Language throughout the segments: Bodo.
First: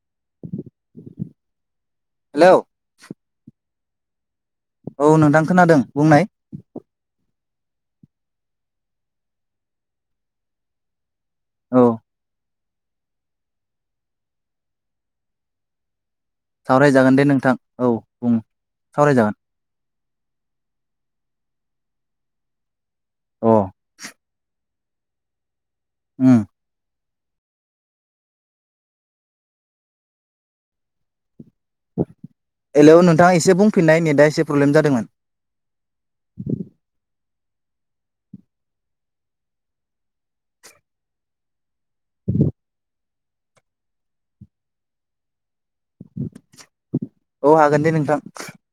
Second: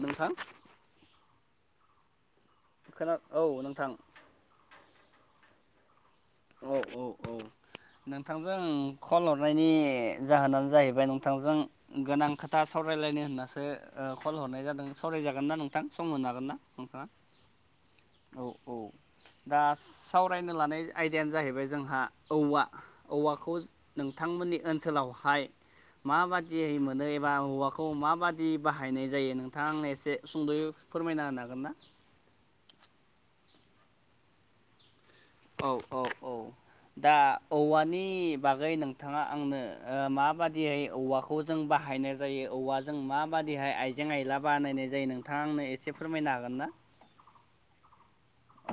नोंथां। हेलौ खोना औ नोंथां। औ नोंथां खोनादों बुंनाय। औ औ औ नोंथांजों आं कल हरनायनि जाहोनानो जाहैबाय नोंथां नोंथांजों औ गोनां खोथा सावरायलायनो होननासो ओह कल हरनाय जादों सावरायजागोनना नोंथां? सम होनो हागोन ना नोंथाङा सावरायजागोन दे नोंथां औ बुं सावरायजागोन दा सावरायनो लानाय आयदायानो जाहैबाय जोंहा औवा औवाखौ अ नोंथांमोननि ओनसोलावहाय उम माबादियै मोनो मोनो एबा हौवाखौ माबादि बाहायनाय जायो नोंथाङा आंनो एसे सुंद'यै फोरमायना होनो हागोन। ना हेलौ नोंथाङा एसे बुंफिननाय नेटआ एसे प्रब्लेम जादोंमोन। औ औ औ दा औवानि बागै नोंथाङा आंनो ओ माबादियै औवाखौ जों बाहाय बाहायनाय जायो औवाजों माबादिहाय आइजें आइला बानायनाय जायो नोंथां आंनो एसे एसे फोरमायनो हागोन ना?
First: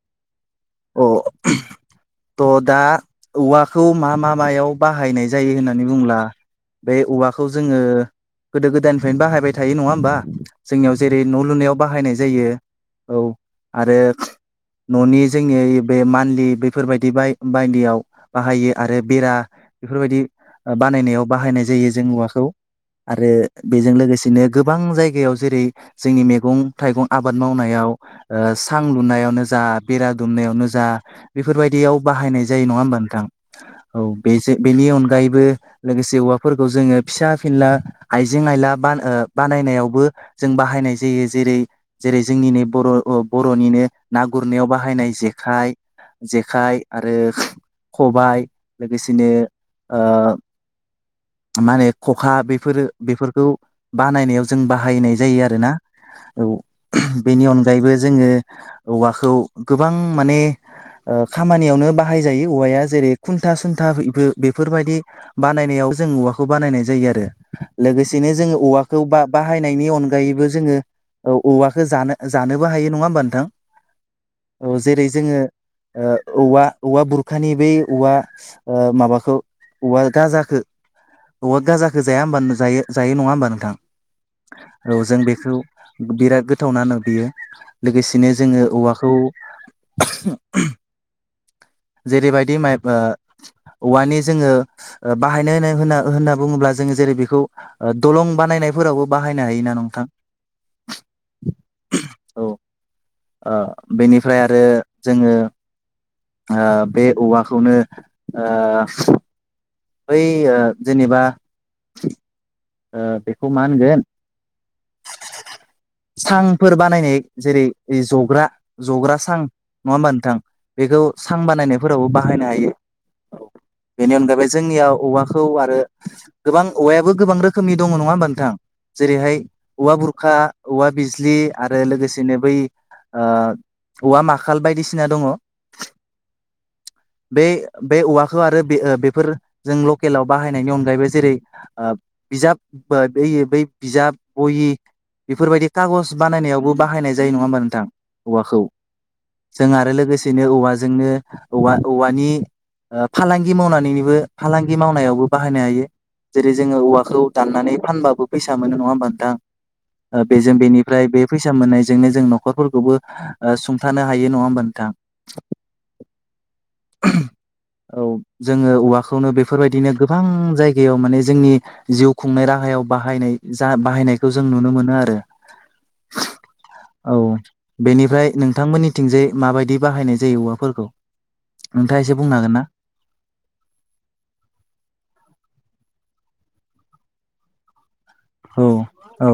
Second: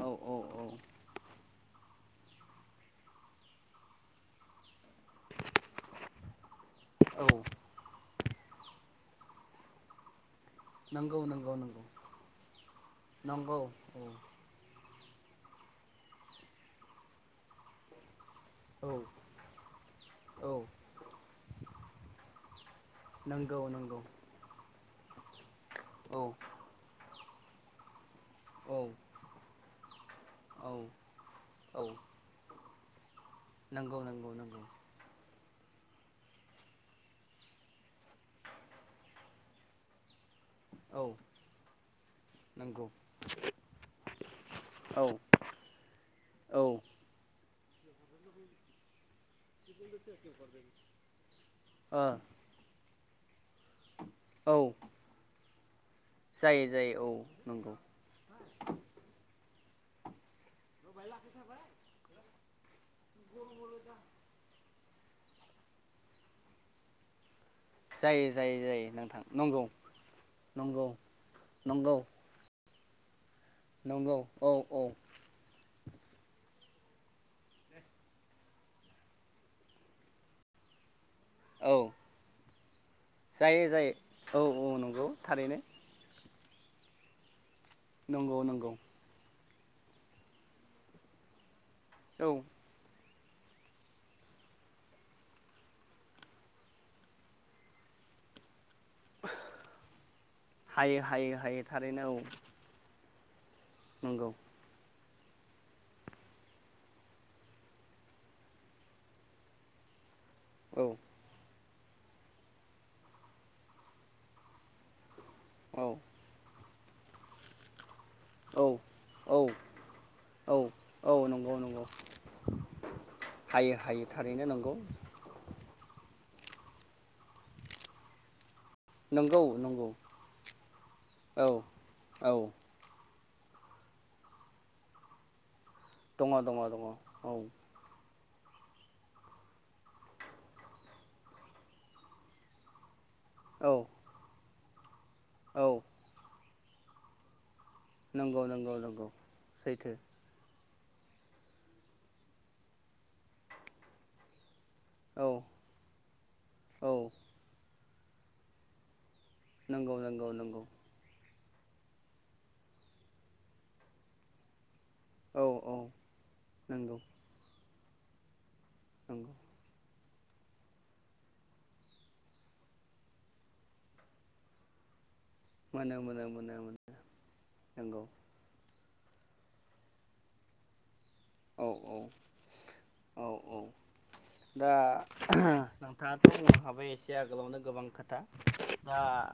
औ औ औ। औ। ट' दा औवाखौ मा मा मायाव बाहायनाय जायो होननानै बुंब्ला बे औ औवाखौ जोङो गोदो गोदायनिफ्रायनो बाहायबाय थायो नङा होमबा? जोंनियाव जेरै नंगौ न' नंगौ लुनायाव नंगौ बाहायनाय जायो औ नंगौ आरो न'नि जोंनिया ओइ बे मान्लि बेफोरबायदि बाय-बायदियाव बाहायो औ औ आरो बेरा बेफोरबायदि औ बानायनायाव बाहायनाय जायो जों औवाखौ। आरो नंगौ बेजों नंगौ लोगोसेनो गोबां जायगायाव जेरै जोंनि औ मैगं थाइगं आबाद आबाद मावनायाव ओ औ सां लुनायावनो जा बेरा दुमनायावनो औ जा औ बेफोरबायदियाव बाहायनाय जायो नङा होमबा नोंथां नंगौ औ नंगौ बे जे नंगौ बेनि अनगायैबो लोगोसे औवाफोरखौ जोङो फिसा फिनला आइजें आइला बान-बानायनायावबो जों बाहायनाय औ जायो जेरै जेरै जोंनि नै नंगौ बर' अह बर'निनो ना गुरनायाव बाहाय औ बाहायनाय जेखाइ औ जेखाइ आरो खबाइ लोगोसेनो ओह मा होनो ओ खखा बेफोरो बेफोरखौ बानायनायाव औ जों बाहायनाय जायो आरोना। औ जायो जायो औ बेनि नंगौ अनगायैबो जोङो औवाखौ गोबां माने ओह खामानियावनो बाहाय जायो औवाया जेरै खुन्था सुन्था इबो बेफोरबायदि बानायनायाव जों औवाखौ बानायनाय जायो आरो। जायो लोगोसेनो जायो जोङो जायो औवाखौ नोंथां नंगौ बा-बाहायनायनि अनगायैबो जोङो नंगौ औ औवाखौ नंगौ जानो जानोबो हायो नङा होमबा नोंथां? नंगौ। औ जेरै जोङो ओ औवा औवा बुरखानि बै औवा ओह माबाखौ औवा गाजाखो औवा औ गाजाखो जाया होमबा नों जायो जायो नङा होमबा नोंथां? जायो औ औ नंगौ जों बेखौ थारैनो बिराद गोथावना बियो लोगोसेनो नंगौ जोङो नंगौ औवाखौ औ जेरैबायदि माइब ओ [inaudible] औवानि जोङो ओ बाहायनो होनो होनना होनना बुङोब्ला जोङो जेरै बेखौ दलं बानायनाय फोरावबो बाहायनो हायोना नोंथां हायो हायो हायो थारैनो औ। ओ नंगौ बेनिफ्राय आरो जोङो ओ बे औवाखौनो ओ बै ओ औ जेनेबा ओ बेखौ मा होनगोन औ सां फोर बानायनाय जेरै जग्रा औ जग्रा औ सां नङा होमबा नोंथां औ बेखौ औ सां नंगौ नंगौ बानायनायफोरावबो बाहायनो हायो। [unintelligible] हायो बेनि थारैनो अनगायैबो नंगौ जोंनियाव औवाखौ आरो गोबां औवायाबो गोबां रोखोमनि दङ नङा होमबा नोंथां? जेरैहाय नंगौ नंगौ औवा बुरखा औवा बिजलि औ आरो औ लोगोसेनो बै ओ औवा माखाल बायदिसिना दङ। दङ दङ दङ औ। खौ आरो ओ बे-बेफोर जों लकेलाव बाहायनायनि अनगायैबो जेरै ओ बिजाब बै बै औ बिजाब बहि औ बेफोरबायदि कागज बानायनायावबो बाहायनाय जायो नङा होनबा नोंथ थां नंगौ औवाखौ नंगौ नंगौ जों आरो सैथो लोगोसेनो औवाजों जोंनो औवा औवानि ओ फालांगि मावनानैबो फालांगि मावनायावबो औ औ खौ दाननानै फानबाबो फैसा मोनो नङा होनबा नंगौ नोंथां नंगौ बेजों नंगौ बेनिफ्राय बे फैसा मोननायजोंनो जों न'खरफोरखौबो ओ सुंथानो हायो नङा होमबा नोंथां? औ औ नंगौ। औ जोङो औवाखौनो नंगौ बेफोरबायदिनो गोबां जायगायाव माने जोंनि जिउ खुंनाय राहायाव बाहायनाय जा बाहायनायखौ जों नुनो मोनो आरो। मोनो मोनो मोनो मोनो औ नंगौ बेनिफ्राय नोंथांमोननि थिंजाय माबायदि बाहायनाय जायो औवाफोरखौ? औ औ नोंथाङा एसे बुंनो हागोन ना? औ औ दा नोंथाङाथ' बुंनो खाबाय एसे आगोलावनो गोबां खोथा। था औ दा औ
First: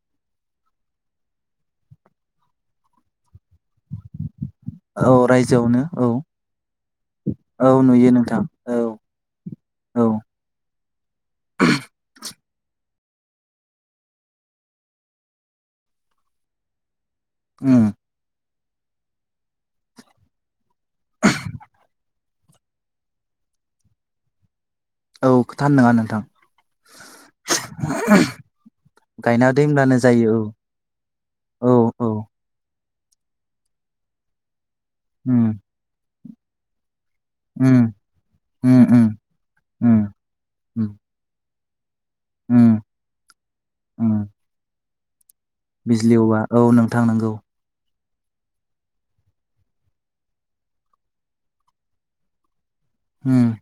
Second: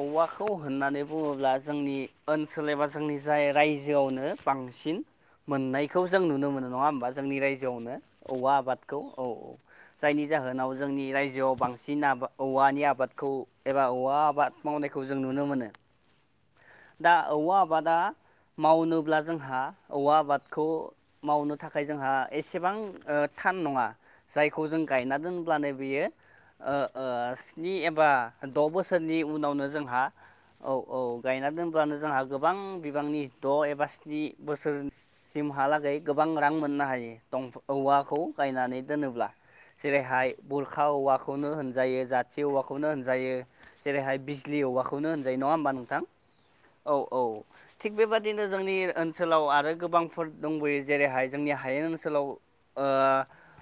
औवाखौ होननानै बुङोब्ला जोंनि ओनसोल एबा जोंनि जाय रायजोआवनो बांसिन औ रायजोआवनो मोननायखौ औ जों नुनो मोनो नङा होमबा जोंनि औ रायजोआवनो नुयो नोंथां औवा औ आबादखौ औ औ जायनि जाहोनाव जोंनि रायजोआव बांसिन आबाद औवानि आबादखौ एबा औवा आबाद मावनायखौ जों नुनो मोनो। दा औवा उम आबादा मावनोब्ला जोंहा औवा आबादखौ मावनो थाखाय जोंहा एसेबां ओ थान नङा जाय खौ जों गायना औ खोथा दोनब्लानो नङा बियो नोंथां ओ ओ स्नि एबा द' बोसोरनि गायना उनाव दोनब्लानो जायो औ। औ औ गायना औ दोनब्लानो औ जोंहा गोबां बिबांनि द' एबा स्नि उम बोसोरसिमहालागै गोबां रां मोननो हायो। दं उम औवाखौ गायनानै उम उम दोनोब्ला उम जेरैहाय उम बुरखा औवाखौनो होनजायो। जाथि उम औवाखौनो होनजायो उम जेरैहाय बिजलि औवाखौनो होनजायो नङा होमबा नोंथां? बिजलि औवा औ नोंथां नोंगौ। थिग बेबादिनो जोंनि ओनसोलाव आरो गोबांफोर दंबोयो जेरैहाय जोंनि हायेन ओनसोलाव। उम्म।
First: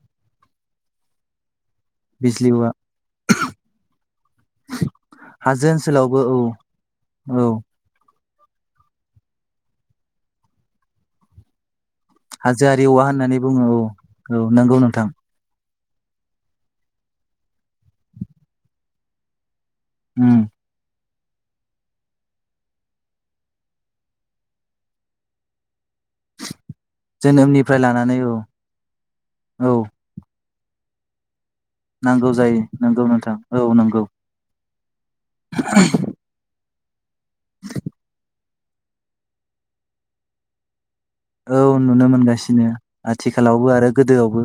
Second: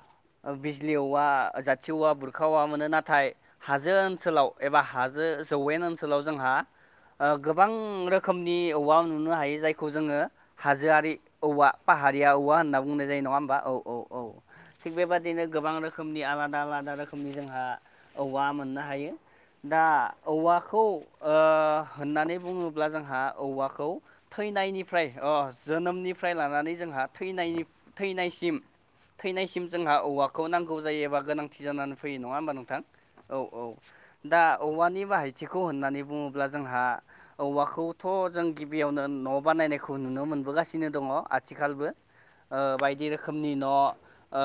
ओ बिजलि औवा जा थिवा औवा बुरखा औवा मोनो नाथाय हाजो ओनसोलाव एबा हाजो जौवेन ओनसोलावबो ओनसोलाव औ जोंहा ओ औ गोबां रोखोमनि औवा नुनो हायो जायखौ जोङो हाजोआरि औवा पाहारिया औवा होनना हाजोआरि बुंनाय जायो नङा होननानै होमबा बुङो औ औ औ नंगौ थिग नोंथां बेबदिनो गोबां रोखोमनि आलादा आलादा रोखोमनि जोंहा औवा मोननो हायो दा उम औवाखौ ओ होननानै बुङोब्ला जोंहा औवाखौ थैनायनिफ्राय अ जोनोमनिफ्राय लानानै जोंहा जोनोमनिफ्राय लानानै औ थैनायसिम थैनायसिम औ जोंहा औवाखौ नांगौ जायो एबा गोनां थि जानानै फैयो नांगौ नंङा होमबा जायो नोंथां नंगौ नोंथां औ औ नंगौ दा औवानि बाहायथिखौ होननानै बुंङोब्ला जोंहा औवाखौथ' जों गिबियावनो न' बानायनायखौ नुनो मोनबोगासिनो दङ औ आथिखालबो नुनो ओ मोनगासिनो बायदि रोखोमनि न' आथिखालावबो आरो ओ गोदोआवबो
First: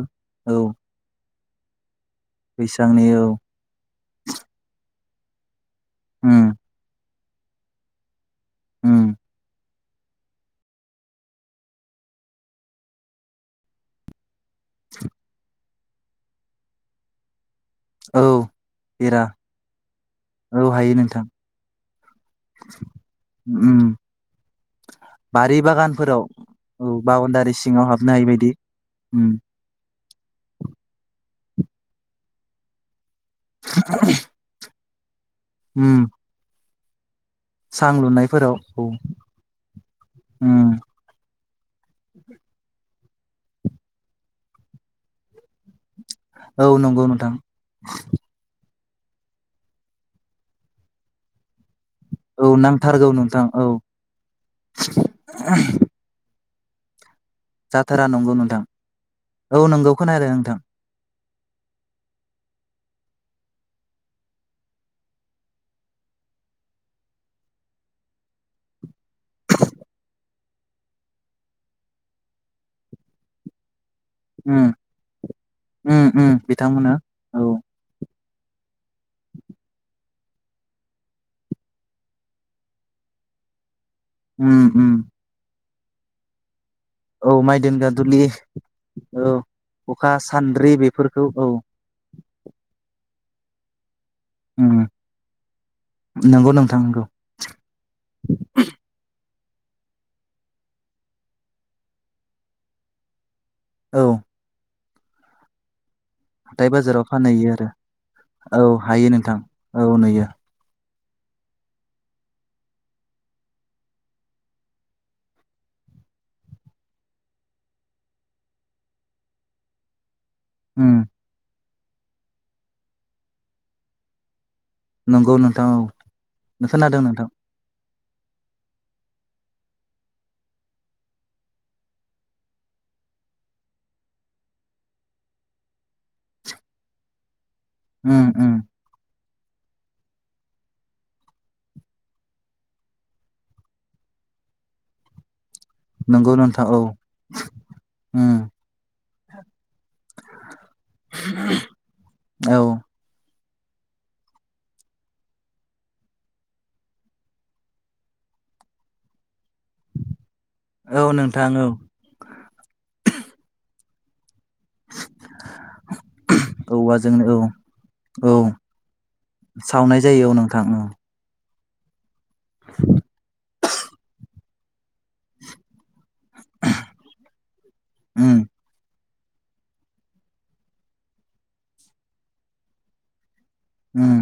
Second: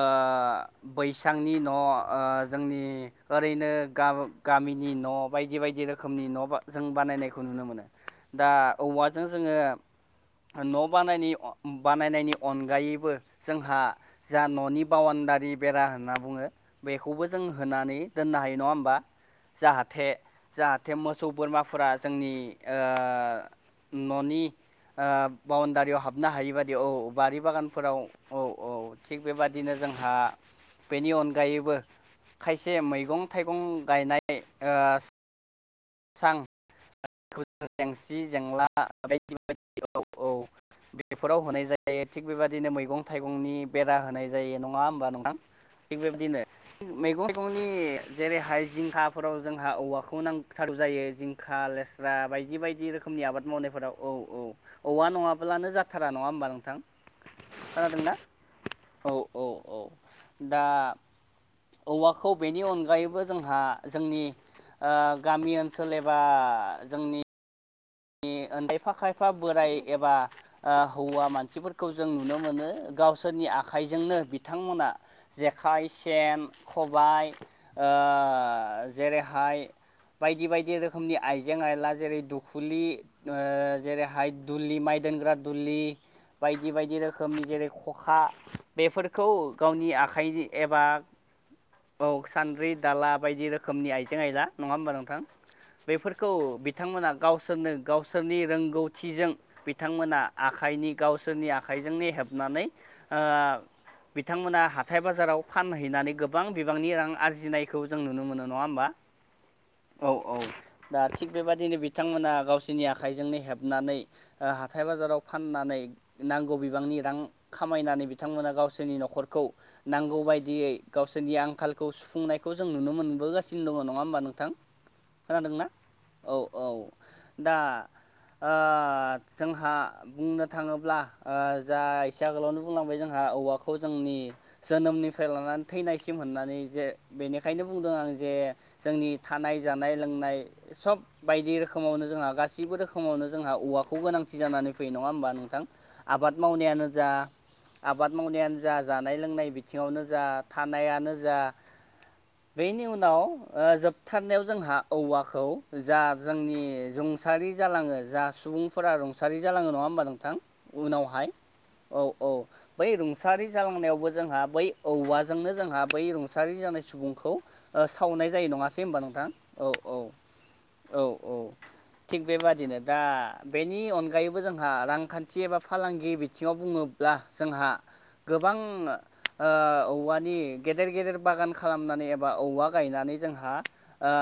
औ बै बिथांनि न' ओ जोंनि बैसांनि औ ओरैनो ग गामिनि न' बाय बदि बायदि रोखोमनि उम न'बा जों बानायनायखौ नुनो मोनो दा उम औवाजों जोंङो न' बानायनि बानायनायनि अनगायैबो जोंहा जा ननि बाउणडारि बेरा होनना बुङो बेखौबो जों औ होनानै दोन्नो बेरा हायो औ नङा हायो नोंथां होनबा फ्रा जोंनि उम ननि ओ बारि बाउणडारियाव बागानफोराव हाबनो हायि बाददि औ बारि बाउणडारि सिङाव बागानफोराव हाबनो हायि औ बायदि औ थिग उम बेबादिनो जोंहा बेनि अनगायैबो खायसे मैगं थाइगं गायनाय ओम सां [unintelligible] जेंसि जेंला औ बायदि बायदि औ औ उम बेफोराव होनाय जायो थिग बेबायदिनो मैगं थाइगंनि बेरा होनाय जायो नङा होमबा नङा थिग बेबदिनो औ नंगौ मैगं नोंथां थगंनि जेरैहाय जिंखाफोराव जोंहा औवाखौ नांथारौ जायो जिंखा लेस ब्रा औ बायदि बायदि नांथारगौ रोखोमनि नोंथां आबाद मावनायफोराव औ औ औवा नङाब्लानो जाथारा नङा होमबा नों जाथारा नंगौ नोंथां औ नंगौ खोनदो नोंथां दा औवाखौ बेनि अनगायैबो जोंहा जोंनि ओ गामि ओनसोल एबा जोंनि जोंनि खायफा खायफा बोराय एबा हौवा मानसिफोरखौ जों नुनो मोनो गावसोरनि आखाइ आखाइजोंनो उम बिथांमोना जेखाइ उम उम सेन बिथांमोना खबाय ओ औ ओ जेरैहाय बायदि बायदि रोखोमनि आइजें आइला जेरै दुखु फुलि जेरैहाय उम दुलि उम माइ दोनग्रा दुलि बायदि बिबायदि औ रोखोमनि माइ जेरै दोनग्रा खखा दुलि बेफोरखौ औ गावनि खखा आखाइनि सान्द्रि एबा बेफोरखौ औ औ सानन्द्रि दाला बायदि रोखनि आइें आइला नङा उम होनबा नोंथां बेफोरखौ नंगौ नोंथां नंगौ बिथांमोना गाव सोरनो गावसोरनि रोंगौथिजों बिथांमोना आखाइनि गावसोरनि आखाइजोंनो हेबनानै ओ औ बिथांमोना हाथाय बाजाराव फानहैनानै गोबां हाथाय बिबांनि बाजाराव रां फानहैयो आरजिनायखौ जों नुनो मोनो नङा आरो औ होमबा हायो नोंथां औ नुयो औ दा थिग बेबायदिनो बिथांमोना गावसोरनि आखाइजोंनो हेबनानै ओ हाथाय बाजाराव फाननानै नांगौ बिबांनि रां खामायनानै बिथांमोना गावसोरनि न'खरखौ नांगौ बायदि बिदियै उम गावसोरनि आंखालखौ सुफुंनायखौ जों नुनो मोनबोगासिनो दंङ नङा होमबा नोंथां नंगौ खोनादोंना? नोंथां औ [unintelligible] दा ओ जोंहा बुंनो थांङोब्ला ओ जा एसे आगोलावनो बुंलांबाय जोंहा औाखौ जोंनि जोनोमनिफ्राय लानानै थैनायसिमनानै जे बेनि खायनो बुंदों आं उम जे उम जोंनि थानाय जानाय लोंनाय सब बायदि रोखो मावनो जोंहा गासैबो रोखोमावनो जोंहा औवाखौ गोनांथि जानानै फैयो नङा होमबा नोंथां नंगौ आबाद नोंथां औ मावनायानो जा आबाद उम मावनायानो जा जानाय लोंनाय बि थिङावनो जा थानायानो जा औ बेनि उनाव ओ जोबथारनायाव जोंहा औवाखौ जा जोंनि रुंसारि जालाङो जा सुबुंफोरा रुंसारि जालाङो नाङा होनबा नोंथां औ उनावहाय नोंथां औ औ बै रु सारि जालांनायावबो जोंहा बै औवाजोंनो जोंहा बै रुंसारि जानाय औवाजोंनो सुबुंखौ औ सावनाय औ जायो नङासै होनबा नोंथां सावनाय जायो औ नोंथां औ औ थिग बेबादिनो दा बेनि अनगायैबो जोंहा रांखान्थि एबा फालांगि बिदि बिथिङाव बुङोब्ला जोंहा उम गोबां ओ औवानि गेदेर गेदेर बागान खालामनानै एबा औवा गायनानै जोंहा ओ उम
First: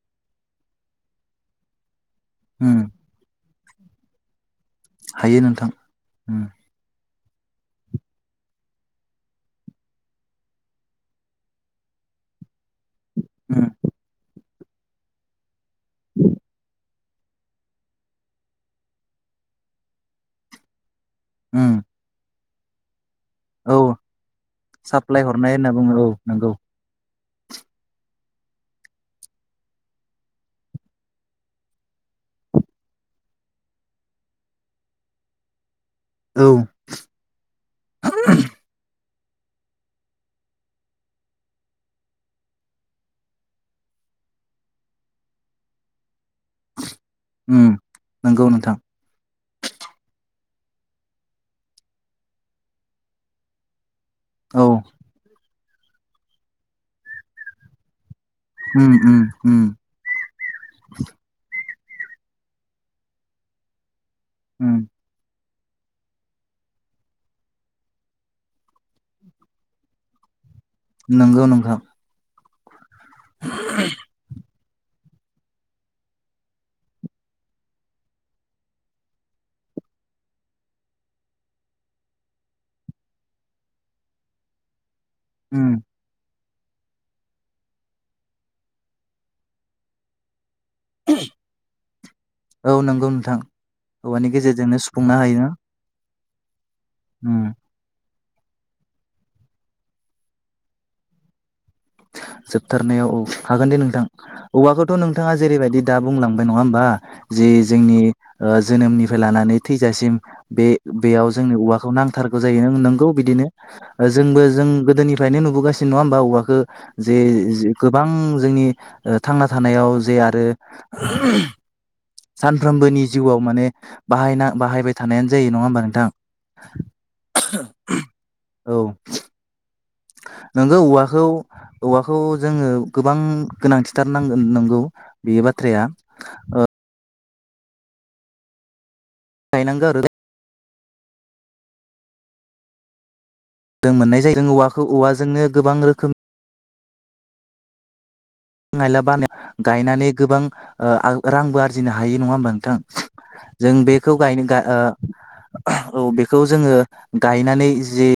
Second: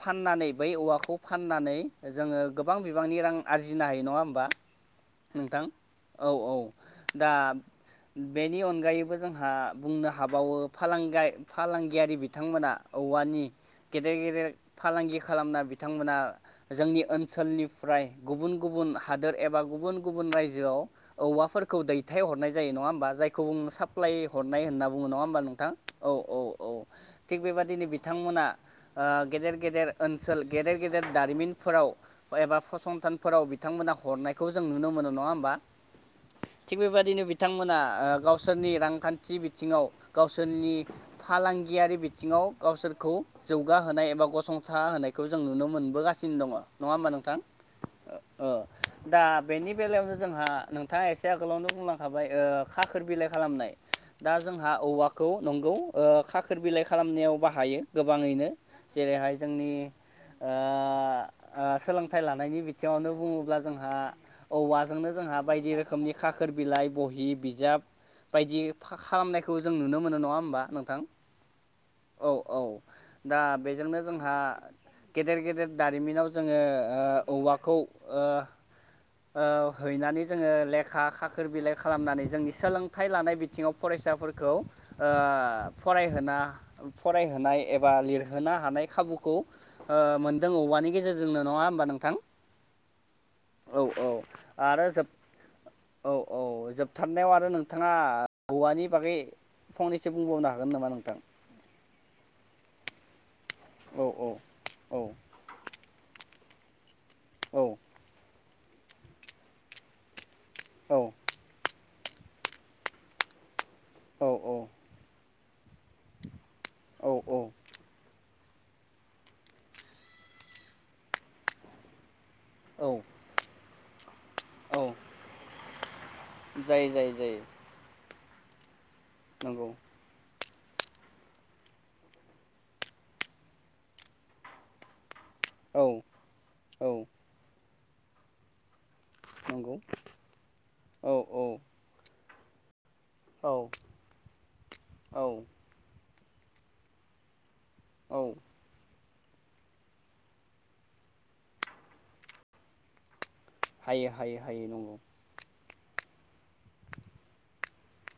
फाननानै बै औवाखौ फाननानै जोङो गोबां उम बिबांनि रां आरजिनो हायो नङा होमबा नोंथां औ उम औ दा बेनि अनगायैबो जोंहा बुंनो हाबावो फालांगाय फालांगियारि बिथांमोना औवानि उम गेदेर गेदेर फालांगि खालामना बिथांमोना जोंनि ओनसोलनिफ्राय गुबुन गुबुन हादोर एबा गुबुन गुबुन रायजोआव उम औवाफोरखौ दैथायहरनाय जायो नङा होमबा जाय खौ औ साप्लााय हरनाय होनना बुङो नङा साप्लाय होमबा हरनाय होनना नोंथां बुङो औ औ नंगौ औ थिग बेबादिनो बिथांमोना गेदेर गेदेर ओनसोल गेदेर गेदेर दारिमिनफोराव एबा फसंथानफोराव बिथांमोना हरनायखौ जों नुनो मोनो नङा होमबा औ थिग बेबायदियैनो बिथांमोना गावसोरनि रांखान्थि बिथिङाव गावसोरनि फालांगियारि बिथिङाव गावसोरखौ जौगाहोनाय एबा गसंथा होनायखौ जों नुनो मोनबोगासिनो सिन दङ नङा होमबा नोंथां उम नंगौ नोंथां दा बेनि बेलायावनो जोंहा नोंथाङा एसे आगोलावनो बुंलांखाबाय खाखोर बिलाइ खालामनाय दा औ जोंहा औवाखौ नंगौ ओ खाखोर बिलाइ खालामनायाव बाहायो गोबाङैनो उम उम जेरैहाय उम जोंनि ओ सोलोंथाइ लानायनि बिथिङावनो बुङोब्ला जोंहा उम औवाजोंनो जोंहा बायदि रोखोमनि खाखोर बिलाइ बहि बिजाब बायदि खालामनायखौ जों नुनो मोनो नङा होमबा नोंथां नंगौ नोंथां औ औ दा बेजोंनो जोंहा गेदेर गेदेर दारिमिनाव जोङो औवाखौ हैनानै जोङो लेखा खाखोर बिलाइ खालामनानै जोंनि सोलोंथाइ लानाय बिथिङाव फराय फिसाफोरखौ ओ उम फरायहोना फरायहोनाय एबा लिरहोनो हानाय खाबुखौ ओ मोनदों औवानि गेजेरजोंनो नङा होमबा नोंथां औ नंगौ नोंथां औ औ हौवानि गेजेरजोंनो आरो जोब सुफुंनो हायो औ औ [unintelligible] उम आरो नोंथाङा औवानि बागै फंनैसो बुंबावनो हागोन नामा नोंथां जोबथारनायाव औ हागोन दे नोंथां औ औ औवाखौथ' औ नोंथाङा जेरैबायदि दा बुंलांबाय नङा होमबा जे औ जोंनि जोनोमनिफ्राय लानानै थैजासिम बे औ बेयाव जोंनि औवाखौ नांथारगौ जायो नों नोंगौ बिदिनो औ जोंबो जों गोदोनिफ्रायनो नुबोगासिनो नङा होमबा औवाखौ औ जे औ गोबां जोंनि थांना थानायाव जे आरो औ सानफ्रोमबोनि जिउआव माने बाहायना औ बाहायबाय थानायानो जायो नङा होमबा नोंथां जायो जायो जायो औ नंगौ नोंगौ औवाखौ औवाखौ जोङो गोबां गोनांथिथारनांगोन नंगौ बेयो औ बाथ्राया ओ औ नंगौ गायनांगौ आरो औ औ औ दों मोननाय जायो जों औवाखौ औ औवाजोंनो गोबां रोखोम औ नायला बानाय गायनानै गोबां रांबो आरजिनो हायो नङा होमबा नोंथां जों हायो बेखौ हायो गायनो गा हायो ओ नंगौ औ बेखौ जोङो गायनानै जि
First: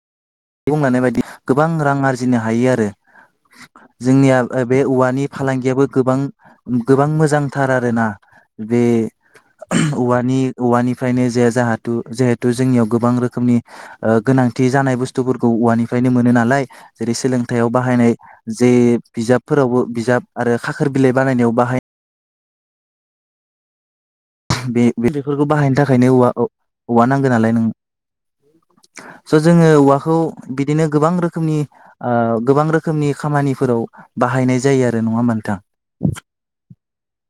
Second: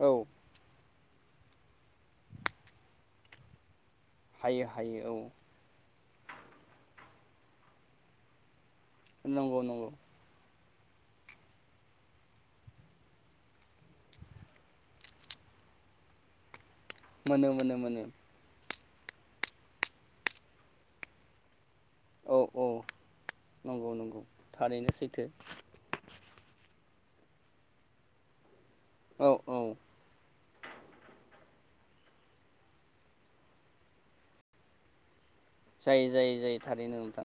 औ मानोबादि गोबां रां आरजिनो हायो आरो जोंनिया हायो बे हायो औवानि औ फालांगियाबो गोबां गोबां मोजांथार आरोना बे नंगौ नंगौ औवानि औवानिफ्रायनो जे जाथ जहेथु जोंनियाव गोबां रोखोमनि ओ गोनांथि जानाय बुस बुस्थुफोरखौ औवानिफ्रायनो मोनो नालाय जेरै मोनो सोलोंथाइयाव मोनो मोनो बाहायनाय जे बिजाबफोरावबो बिजाब आरो खाखोर बिलाइ बानायनायाव बाहाय औ औ नंगौ नंगौ बे थारैनो सैथो बेफोरखौ बाहायनो थाखायनो औव औवा नांगौ नालाय नों औ स' औ जोङो औवाखौ बिदिनो गोबां रोखोमनि ओ गोबां रोखोमनि खामानिफोराव बाहायनाय जायो आरो नङा होमबा नों जायो जायो जायो थारैनो नोंथां